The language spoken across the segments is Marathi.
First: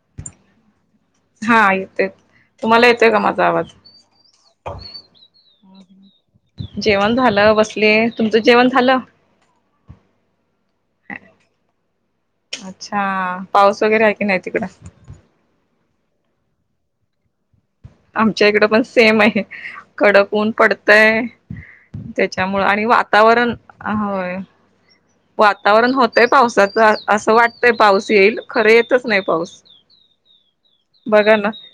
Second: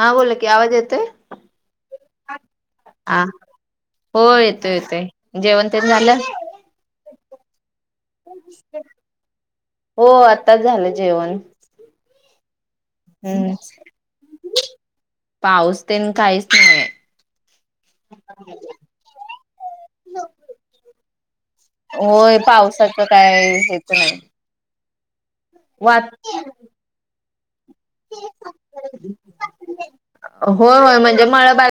हा बोला कि आवाज येतोय? हा येतोय तुम्हाला येतोय का हा माझा आवाज हो येतो येतोय जेवण. तेन झालं. जेवण झालं बस. हो आताच झालं जेवण. अच्छा हम्म पाऊस वगैरे आहे की नाही तिकडं. पाऊस तेन काहीच नाहीय. आमच्या इकड पण सेम आहे कडक ऊन पडतय होय त्याच्यामुळे आणि पावसाचं काय वातावरण हेच ह नाही. होय. वातावरण वात होतय पावसाचं असं वाटत. ते पाऊस येईल खरं येतच नाही पाऊस होय होय म्हणजे बघा ना. मळबाल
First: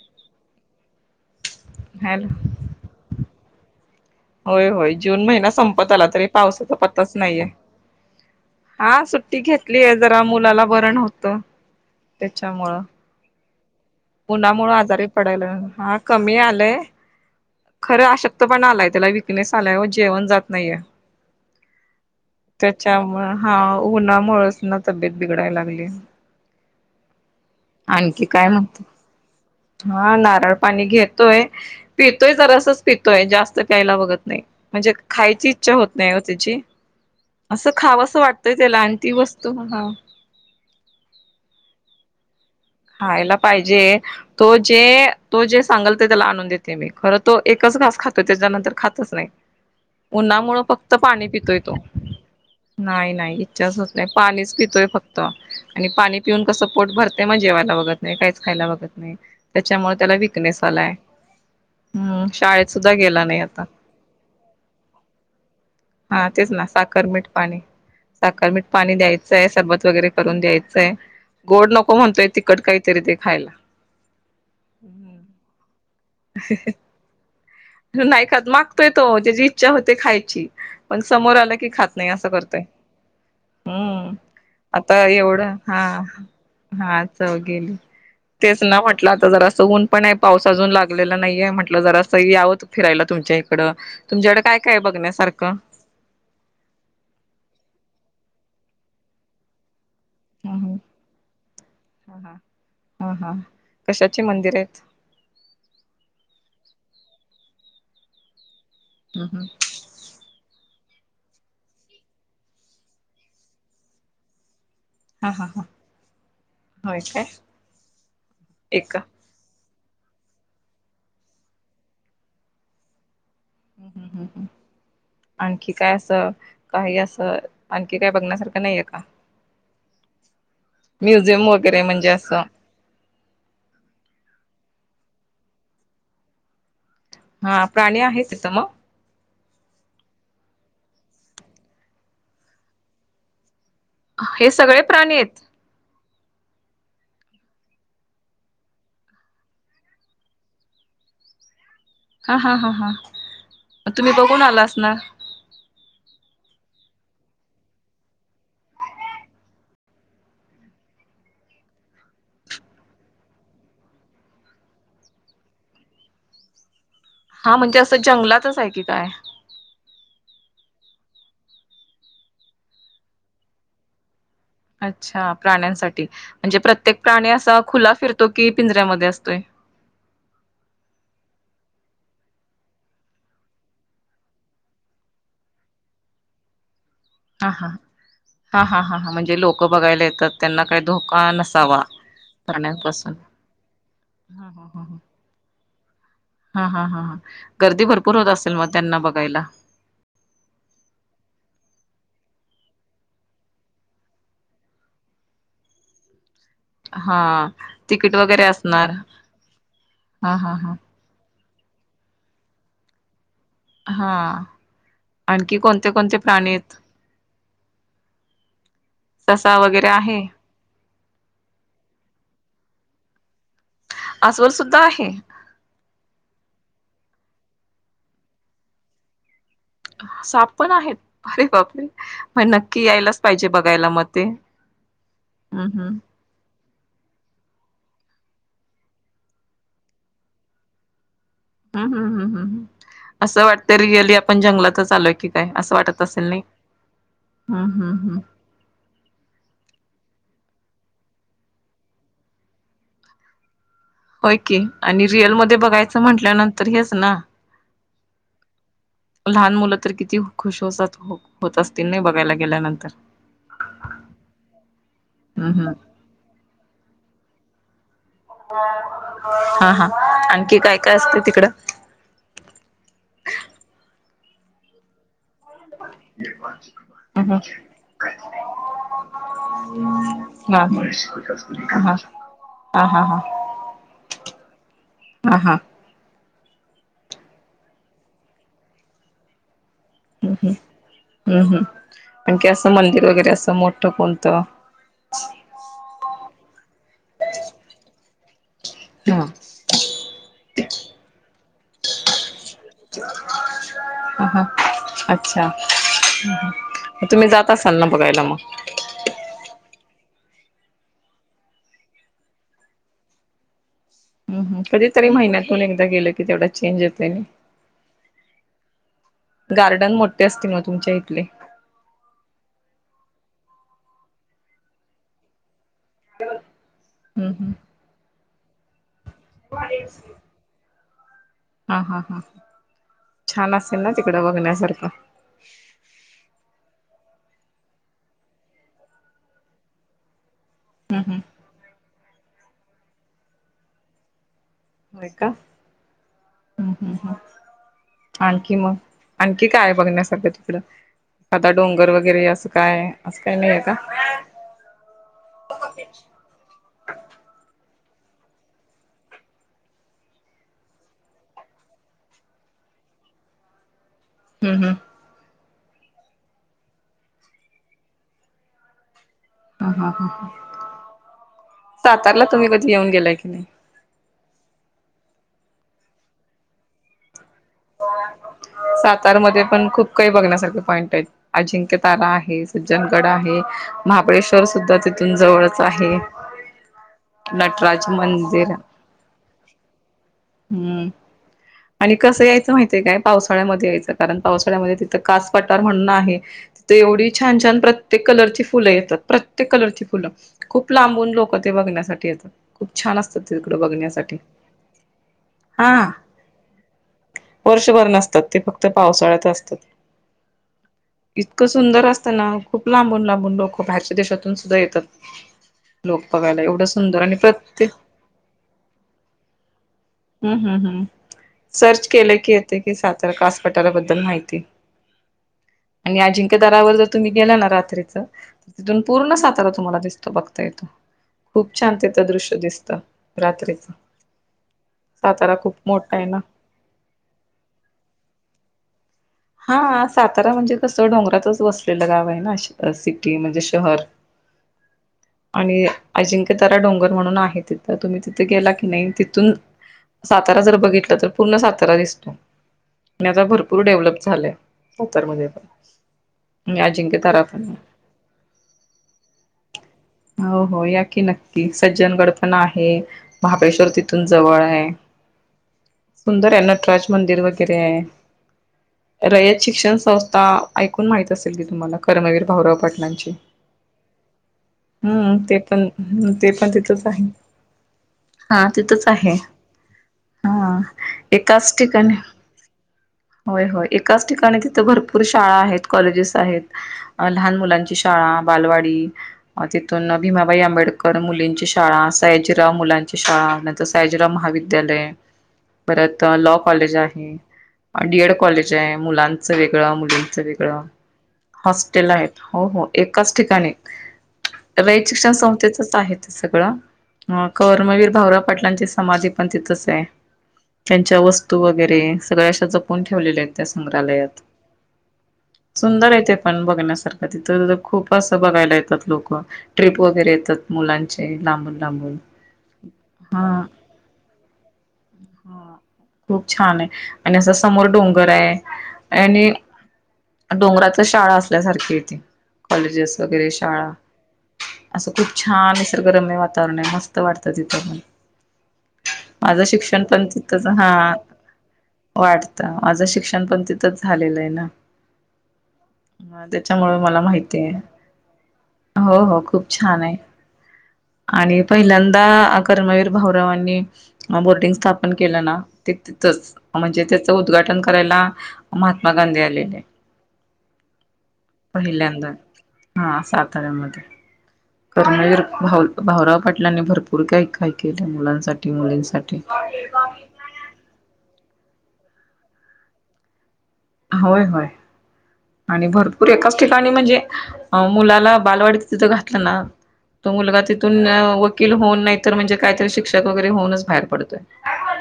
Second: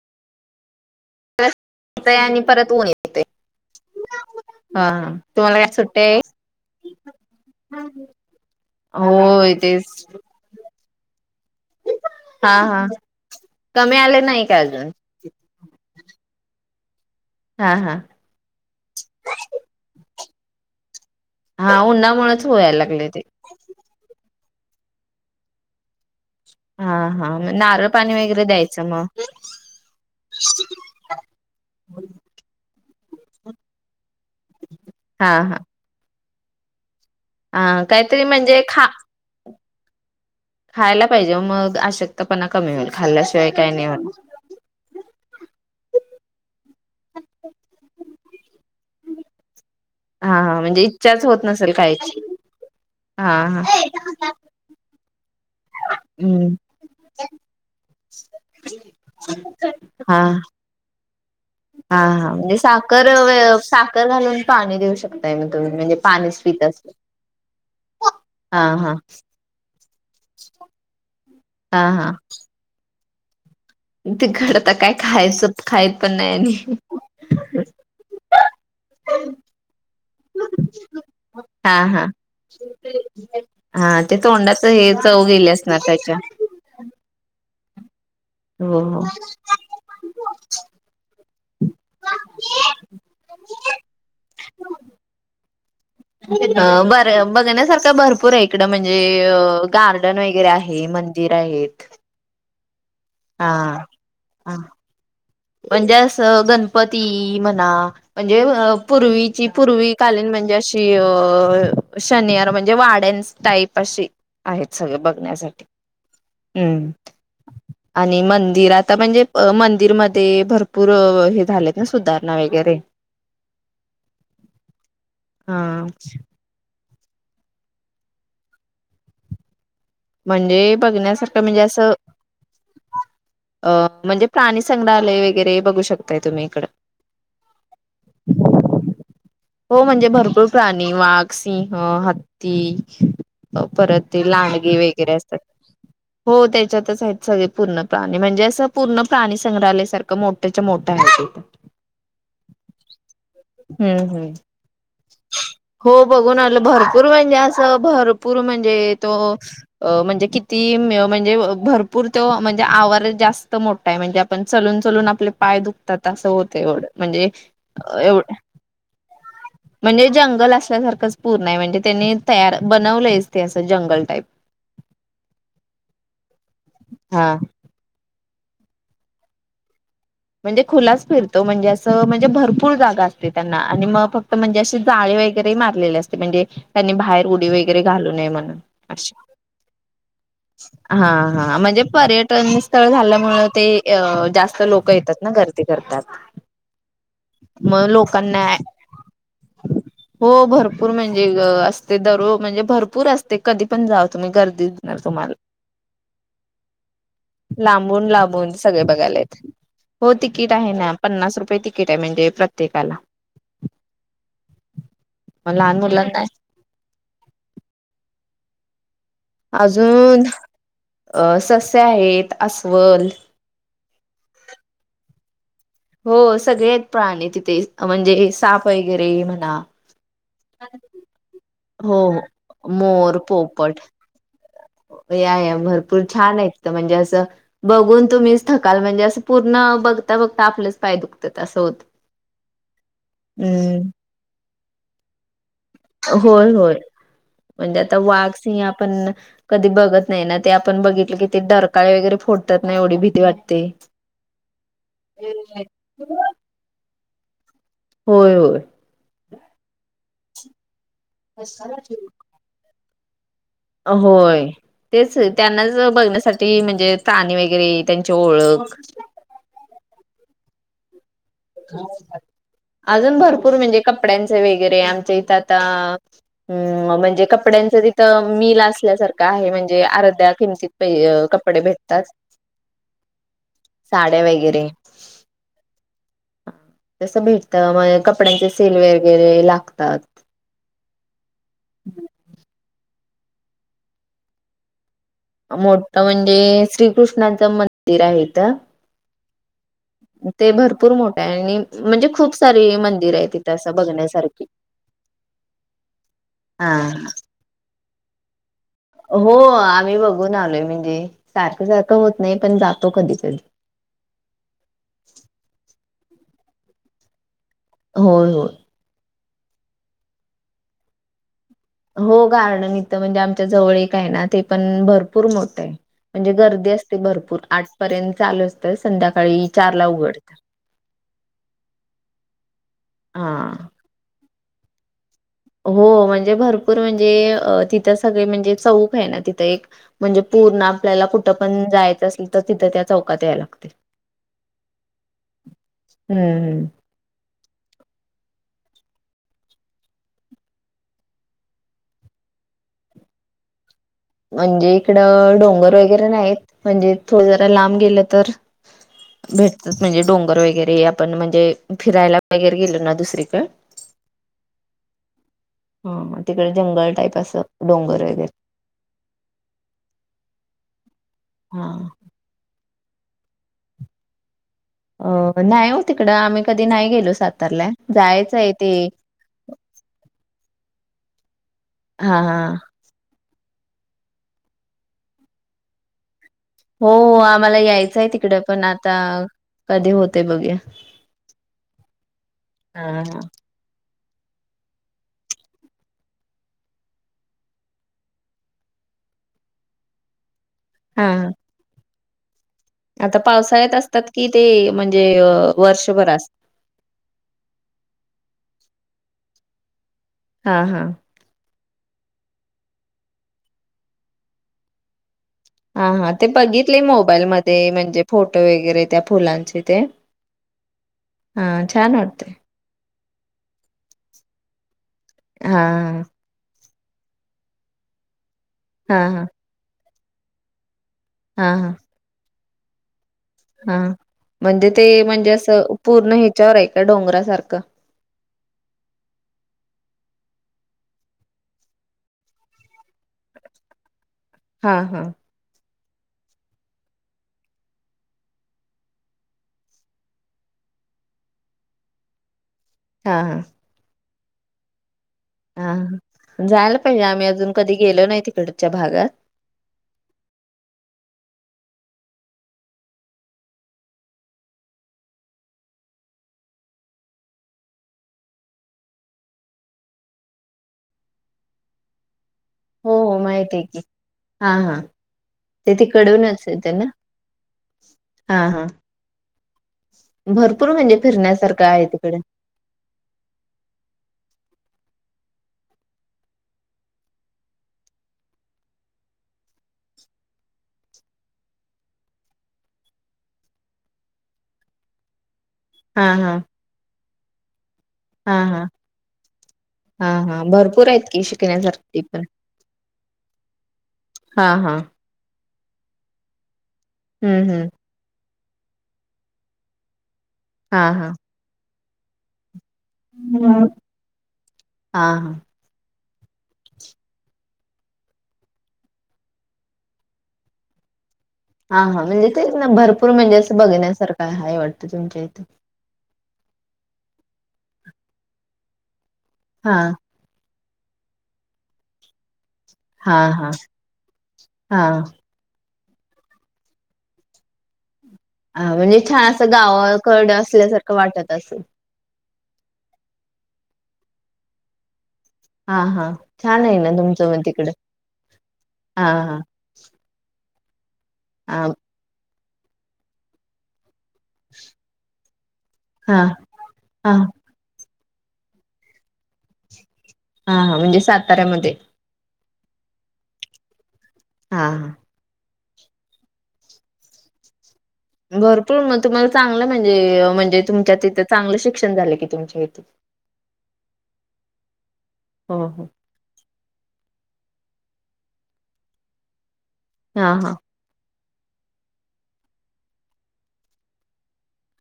येतय हॅलो आणि परत ऊन येतय. होय होय जून महिना संपत सुट्टी आला आहे? तरी पावसाचा पत्ताच नाहीये. हा सुट्टी होय घेतलीय तेच जरा मुलाला बरं न्हवतं. हा त्याच्यामुळं हा कमी आले नाही का उन्हामुळ अजून? आजारी पडायला हा कमी आलंय. हा हा खरं अशक्तपणा आलाय, त्याला विकनेस आलाय व जेवण जात नाहीये. हा उन्हामुळेच व्हायला लागले ते. त्याच्यामुळं हा उन्हा मुळसना तब्येत बिघडाय लागली. हा हा म नारळ पाणी आणखी वगैरे काय द्यायचं मग [inaudible] हा नारळ पाणी घेतोय पितोय जरासच पितोय जास्त प्यायला बघत नाही. म्हणजे हा खायची हा इच्छा होत नाही वो त्याची असं अ खावं असं काहीतरी वाटतंय म्हणजे त्याला खा आणि ती वस्तू हा. खायला पाहिजे मग अशक्त खायला पाहिजे तो जे तो जे सांगल. ते त्याला आणून देते मी खरं तो एकच घास खातो त्याच्यानंतर खातच नाही. हा हा उन्हामुळं म्हणजे फक्त इच्छाच पाणी होत पितोय नसेल तो. खायची नाही हा नाही हा इच्छाच होत नाही पाणीच पितोय फक्त आणि पाणी पिऊन हम्म कसं पोट भरतेय म्हणजे जेवायला बघत नाही, काही खायला बघत नाही त्याच्यामुळे त्याला हा विकनेस आलाय. हा हम्म हा म्हणजे शाळेत सुद्धा साखर गेला नाही आता साखर घालून पाणी देऊ शकताय मग तुम्ही म्हणजे पाणीच. पित असत साखरमीठ पाणी, हा साखरमीठ पाणी हा द्यायचंय, सरबत वगैरे करून द्यायचंय. गोड नको म्हणतोय तिखट काहीतरी दे खायला. ते घरच काय खायचं खाईत पण नाही आणि नाही खात मागतोय तो त्याची इच्छा होते खायची, पण समोर आला की हा खात हा नाही असं करतो. ते हा हुं ते तोंडाच हे आता चव गेली एवढं असणार हा, त्याच्या हा चव गेली. तेच हो ना हो म्हटलं आता जरासं ऊन पण आहे पाऊस अजून लाग. लेला नाहीये म्हटलं जरासं यावं फिरायला तुमच्या इकडं तुमच्याकड काय काय बघण्यासारखं? तेच बर बघण्यासारखं भरपूर आहे इकडं म्हणजे अ गार्डन वगैरे ह ह आहे, मंदिर आहेत. हा हा. हा हा कशाची मंदिर आहेत? म्हणजे असं गणपती म्हणा म्हणजे हं हं. पूर्वीची पूर्वी कालीन म्हणजे अशी शनियार म्हणजे वाड्यांनस टाईप अशी आहेत. सगळे हा हा ह बघण्यासाठी हुं. होय काय आणि मंदिर आता एक म्हणजे मन. मंदिरमध्ये भरपूर हे झालेत ना सुधारणा वगैरे. हा आणखी काय असं. काही असं आणखी काय बघण्यासारखं नाही आहे का म्हणजे बघण्यासारखं म्युझियम म्हणजे अस वगैरे असं अ म्हणजे प्राणी संग्रहालय वगरे बघू शकताय तुम्ही इकंड हा प्राणी आहेत तिथं मग हो म्हणजे भरपूर प्राणी वाघ, सिंह, हत्ती परत हे लांडगे सगळे वगैरे. गिरा प्राणी असतात. आहेत हो त्याच्यातच आहेत सगळे पूर्ण प्राणी म्हणजे असं पूर्ण प्राणी संग्रहालय सारखं मोठ्याच्या मोठ्या आहे. हो हा हा हा हा तुम्ही हम्म. बघून आलासनार हो बघून आलं भरपूर म्हणजे असं भरपूर म्हणजे तो. अ म्हणजे किती म्हणजे भरपूर तो म्हणजे आवार जास्त मोठा आहे म्हणजे आपण ून आपले पाय दुखतात असं होते एवढं म्हणजे हा म्हणजे असं एव जंगलातच आहे की काय म्हणजे. जंगल असल्यासारखंच पूरण हाय म्हणजे त्यांनी तयार बनवलंच ते असं जंगल टाईप अच्छा प्राण्यांसाठी म्हणजे प्रत्येक हा प्राणी असा खुला फिरत तो की पिंजऱ्यामध्ये असतोय म्हणजे खुलाच फिरतो म्हणजे असं म्हणजे भरपूर जागा असते त्यांना आणि मग फक्त म्हणजे अशी जा वगैरे मारलेले असते म्हणजे त्यांनी बाहेर उडी हा हा वगैरे घालू नये म्हणून हा हा हा हा म्हणजे लोक बघायला येतात त्यांना काही हा धोका हा म्ह नसावा जे पर्यटन स्थळ प्राण्यांपासून झाल्यामुळे ते हा जास्त हा हा लोक क येतात ना गर्दी करतात हा हा हा गर्दी मग भरपूर होत लोकांना असेल मग त्यांना बघा हो भरपूर म्हणजे असते दररोज म्हणजे भरपूर असते कधी पण जा तुम्ही गर्दीणार तुम्हाला हा लांबून तिकीट वगैरे लांबून सगळे असणार बघायलात हो हा तिकीट हा आहे हा ना पन्नास रुपये तिकीट आहे म्हणजे प्रत्येकाला हा मग आणखी लहान कोणते कोणते मुलांना प्राणीयेत ससा वगैरे आहे अजून अ सस्या आहेत अस्वल अस्वल सुद्धा आहे हो सगळ्यात प्राणी तिथे म्हणजे साप वगैरे म्हणा अ साप पण आहेत अरे! बापरे! हो मं हो नक्की मोर यायलाच पाहिजे पोपट बघायला म ते या या हम्म हम्म भरपूर छान आहेत म्हणजे असं बघून तुम्हीच थकाल म्हणजे असं पूर्ण बघता बघता आपलेच पाय द हम हम् हम् हम् हम असं वाटते हम्म रिअली आपण जंगलातच आलोय की काय असं वाटत असेल नाही होय होय हम्म म्हणजे हम्म आता हम्म वाघ सि आपण क बघत नाही ना ते आपण बघितलं की ते डरकाळे वगैरे फोडतात नाही एवढी भीती वाटते होय की आणि रिअलमध्ये बघायचं म्हंटल्यानंतर हेच ना होय होय लहान मुलं तर किती खुश होसात होत असतील नाही बघायला गेल्यानंतर होय तेच हम्म हम्म त्यांनाच बघण्यासाठी म्हणजे ताणी वगैरे त्यांची ओळख हा हा आणखी काय काय असते. तिकडं अजून भरपूर म्हणजे कपड्यांचे वगैरे आमच्या इथात ता अमं म्हणजे हम्म कपड्यांचं तिथं मिल असल्यासारखं आहे म्हणजे आर्ध्या हम्म कपडे हा हा भेटतात हा हा साड्या वगैरे हा हा. तसं भेटत म कपड्यांचे सेल वगैरे लागतं. हम् हम् हम्म हम् पण की असं मंदिर वगैरे. कसं मोठं कोणतं. मोठ म्हणजे श्रीकृष्णाचं मंदिर आहे इथं. ह. ते भरपूर मोठा आहे आणि म्हणजे खूप स सारी मंदिर आहे तिथं असं हा हा बघण्यासारखी. अच्छा हा तुम्ही जात असाल ना बघायला मग. हो आम्ही बघून आलोय म्हणजे सारखं सारखं होत नाही पण जातो कधी कधी. हम् हम कधीतरी महिन्यातून एकदा गेलं की तेवढा चेंज येतोय नाही. होय होय. गार्डन मोठे असतील मग तुमच्या इथले. हो गार्डन इथं म्हणजे आमच्या जवळ एकाय ना ते पण भरपूर मोठं आहे. म्हणजे गर्दी असते हम्म भरपूर हम्म आठ पर्यंत चालू असतं संध्याकाळी चार ला उघडत. हां हां हां हा. छान असेल ना तिकडं बघण्यासारखं. हो म्हणजे भरपूर म्हणजे तिथं सगळे म्हणजे चौक आहे, ना तिथं एक म्हणजे पूर्ण आपल्याला कुठं पण जायचं असेल तर तिथं त्या चौकात याय लागते. होय का हम्म हम्म. ह् ह् ह् आणखी मग? आणखी काय बघण्यासारखं तिकड आता डोंगर वगैरे असं काय असं काय नाही आहे का? म्हणजे इकडं डोंगर वगैरे नाहीत म्हणजे थोड जरा लांब गेलं तर भेटतच म्हणजे डोंगर वगैरे आपण म्हणजे फिरायला वगैर गेलो ना दुसरीकडे हम्म हम्म. हां तिकडे जंगल टाईप असं डोंगर वगैरे. ह ह हा सातारला तुम्ही कधी येऊन गेलाय की नाही? अ नाही हो तिकडं आम्ही कधी नाही गेलो सात जायचं आहे एक सातार मध्ये पण खूप काही बघण्यासारखे पॉइंट आहेत, अजिंक्य तारा हा हा आहे. सज्जनगड आहे. महाबळेश्वर सुद्धा तिथून जवळच आहे. हो आम्हाला नटराज यायचंय तिकड मंदिर पण आता कधी होते बघूया. हम्म आणि कसं यायचं माहितीय काय हा हा पावसाळ्यामध्ये यायचं. कारण पावसाळ्या तिथ कास पटार म्हण आहे तिथ एवढी छान छान प्रत्येक कलर ची फुल आहेत. प्रत्येक कलरची फुलं खूप लांबून हा लोक ते बघण्यासाठी येतात. खूप छान आता असतात तिकडं पावसाळ्यात असतात बघण्यासाठी कि ते म्हणजे हा. वर्षभर असत. वर्षभर नसतात. ते फक्त पावसाळ्यात असतात. हां हां हां. इतकं सुंदर असताना खूप लांबून लांबून लोक भाह्यारच्या देशातून सुद्धा येतात. हां लोक हां ते बघायला एवढं बघितले सुंदर आणि मोबाईल मध्ये प्रत्येक म्हणजे फोटो वगैरे त्या फुलांचे ते. हम्म हम् हम्. हां छान! केले वाटते की येते की सातारा कास पटाराबद्दल माहिती. हा आणि अजिंक्य दरावर जर तुम्ही गेला ना रात्रीच तिथून हा हा पूर्ण हा सातारा तुम्हाला दिसतं. बघता येतो हा खूप हा छान तथं दृश्य दिसतं. रात्रीच हा म्हणजे ते म्हणजे सातारा खूप असं मोठा आहे पूर्ण ना ह्याच्यावर आहे का डोंगरा सार का? हा सातारा म्हणजे कसं डोंगरातच वसलेलं गाव आहे ना सिटी म्हणजे शहर. हां हा! अजिंक्य तारा डोंगर म्हणून आहे तिथं तुम्ही तिथे गेला की नाही तिथून सातारा जर बघितलं तर पूर्ण सातारा दिसतो. आणि आता भरपूर डेव्हलप झालंय. हां जायला पाहिजे अजिंक्यतारा आम्ही अजून पण कधी गेलो नाही तिकडच्या भागात. हो. हो. या की नक की सज्जनगड पण आहे, महाबळेश्वर तिथून जवळय. सुंदर आहे नटराज मंदिर वगैरेये. रयत शिक्षण संस्था ऐकून माहित असेल की, तुम्हाला कर्मवीर भाऊराव हो पाटलांची हो माहित आहे की हा हा हम्म ते पण हम्म ते तिकडूनच पण येते ना तिथलच आहे. हा तिथचं आहे. हा भरपूर म्हणजे एकाच फिरण्यासारखं आहे ठिकाणी तिकडे. होय होय एकाच ठिकाणी तिथे भरपूर शाळा आहेत, कॉलेजेस आहेत अ लहान मुलांची शाळा बालवाडी. अ तिथून भीमाबाई आंबेडकर मुलींची शाळा, सायाजीराव मुलांची शाळा नाहीतर सायाजीराव महाविद्यालय परत हा हा लॉ कॉलेज आहे डीएड हा कॉलेज हा हाय मुलांचं वेगळं, हा मुलींचं हा वेगळं. भरपूर आहेत की हॉस्टेल शिकण्यासारखी आहेत, पण हो हो एकाच ठिकाणी हा हा रयत शिक्षण संस्थच आहे ते सगळं अ हम्म हम्म कर्मवीर भाऊराव पाटलांची समाधी पणं तिथंचये. हा त्यांच्या हा वस्तू वगैरे सगळ्या अशा जपून ठेवलेल्या आहेत. त्या हा संग्रहालयात हा सुंदर ये ते पण बघण्या सारखं तिथ अ खूप असं बघायला येतात लोकं, ट्रिप वगैरे येतात मुलांची. हा हा म्हणजे तेच ना भरपूर हा म्हणजे, असं बघण्यासारखं हाय वाटते तुमच्या इथ. हा खूप छान आहे आणि असं समोर डोंगर हाय आणि हा. डोंगरातच शाळा असल्यासारखी ये ती. कॉलेजेस हा वगैरे हा शाळां हा असं खूप छान अस [unintelligible] गरम नाइ वातावरण आहे, मस्त वाटतं तीथं पणं. हा म्हणजे छान माझं असं शिक्षण पणं गावाकड तिथंच हा असल्यासारखं वाटत असेल. वाट त माझं शिक्षण पणं तिथंच झालेलंय ना. हा छान आहे त्यांच्यामुळे ना मला तुमचं मग माहिती आहे. तिकडं हो हा हो हा खूप छान आहे. आणि हा पहिल्यांदा कर्मवीर भाऊरावांनी अ बोर्डिंग स्थापन केलं ना ते हा तीथच अ म्हणजे हा त्याचं उद्घाघाटन करायला महात्मा गांधी आलेले हा हा म्हणजे साताऱ्यामध्ये. पहिल्यांदा हा साताऱ्यामध्ये हा हा कर्मवीर भाऊ भाऊराव पाटलांने भरपूर काही काहीक भरपूर म तुम्हाला चांगलं म्हणजे अ म्हणजे तुमच्या तिथं चांगलं शिक्षण झाले की तुमच्या ईथे. होय होय आणि हो भरपूर एकाच ठिकाणी म्हणजे अ मुलाला बालवाडीत तिथं घातला ना तो हा मुलगा हा तिथून अ उ किल हून नाहीतर म्हणजे काहीतरी शिक्षक वगैरे होउनच बाहेर पडतोय.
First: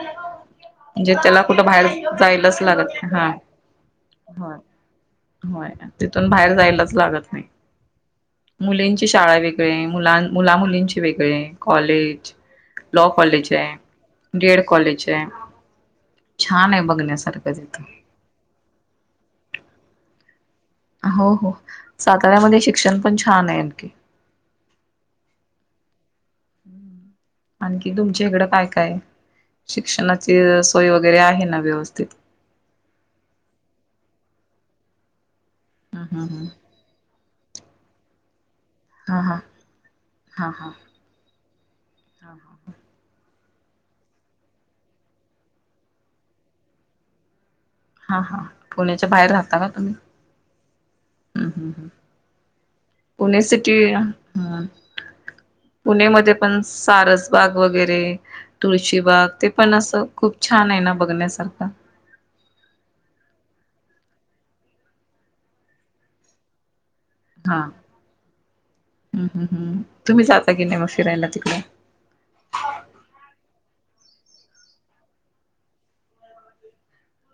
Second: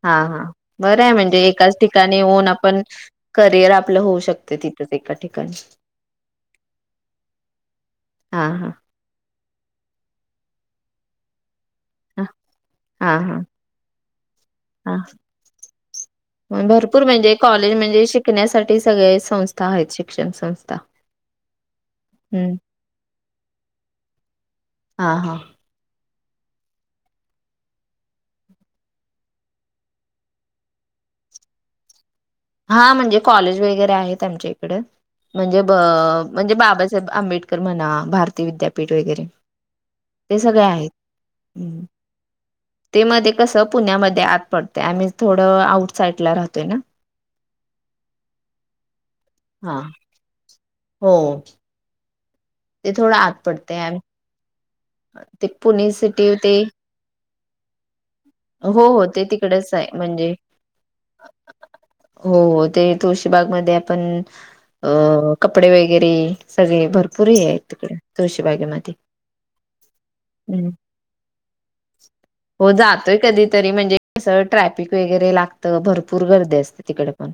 हा हा बरंये त्याला म्हणजे कुठं एकाच बाहेर ठिकाणीं येऊन जायलाच आपणं लागत नाही हा करिअर आपलं होऊ होय शकते ति तस एका ठीक होय तिथून बाहेर जायलाच लागत नाही हा हा मुलींची शाळा वेग ळी मुलां मुलामुलींची वेगळी हा कॉलेज लॉ हा हा कॉलेजये डीएड हा कॉलेजये आहे. [unintelligible] छान आहे भरपूर म्हणजे बघण्यासारखं कॉलेज तिथं म्हणजे शिकण्यासाठी सगळे संस्था हायेत शिक्षण संस हो हो, साताऱ्यामध्ये शिक्षण पण छानय अगदी. हा हा. आणखी तुमच्या इकडं काय काय? शिक्षणाची सोय वगैरे आहेना व्यवस्थित. हा म्हणजे कॉलेज वगैरे आहेत आमच्या इकडं. म्हणजे ब हं हं म्हणजे हं बाबासाहेब आंबेडकर म्हणा भारतीय विद्यापीठ हां हां व स हां हां हां हां कस पुण्यामध्ये आत पडत आम्ही थोडं आउट साइड ला राहतोय ना हा हा पुण्याच्या बाहेर राहता का हा तुम्ही हो हं हं हं ते थोडं आत पुणे सिटी पडते ते पुणे म सिटी ते पण सारसबाग वगैरे हो हो तुळशीबाग ते पण तिकडच अस आहे असं म्हणजे खूप छान आहे ना बघण्यासारखं हो ते तुळशीबाग म आपण अ कपडे वगैरे सगळे भरपूर हां पुरीयत किड तुळशीबागे मध्ये हं हं हं तुम्ही जाता की नाही मग फिरायला तिकडे हो जातोय कधीतरी म्हणजे स ट्रॅफिक वगैरे लागतं भरपूर गर्दी असते तिकडे पण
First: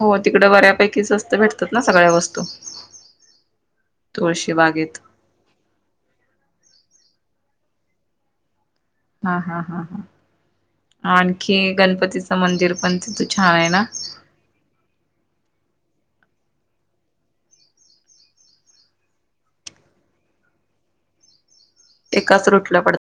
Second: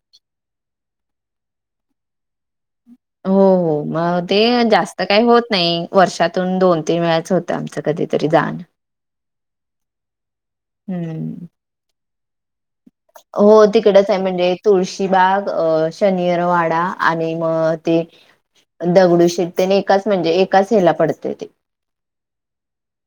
हो तिकडं बऱ्यापैकी स्वस्त भेटतात ना सग्या वस्तू हो हो मग ते तुळशी बागेत जास्त काही होत नाही वर्षातून दोन तीन वेळाच हो आमचं कधीतरी दान हा हा हा हा हम्म. आणखी गणपती हो तिकडच आहे म्हणजे तुळशीबाग अ शनिरवाडा आणि मग ते दगडू शिकते आणि एकाच म्हणजे एकाच हे्याला पडते ते एकाच रुटल्या पडत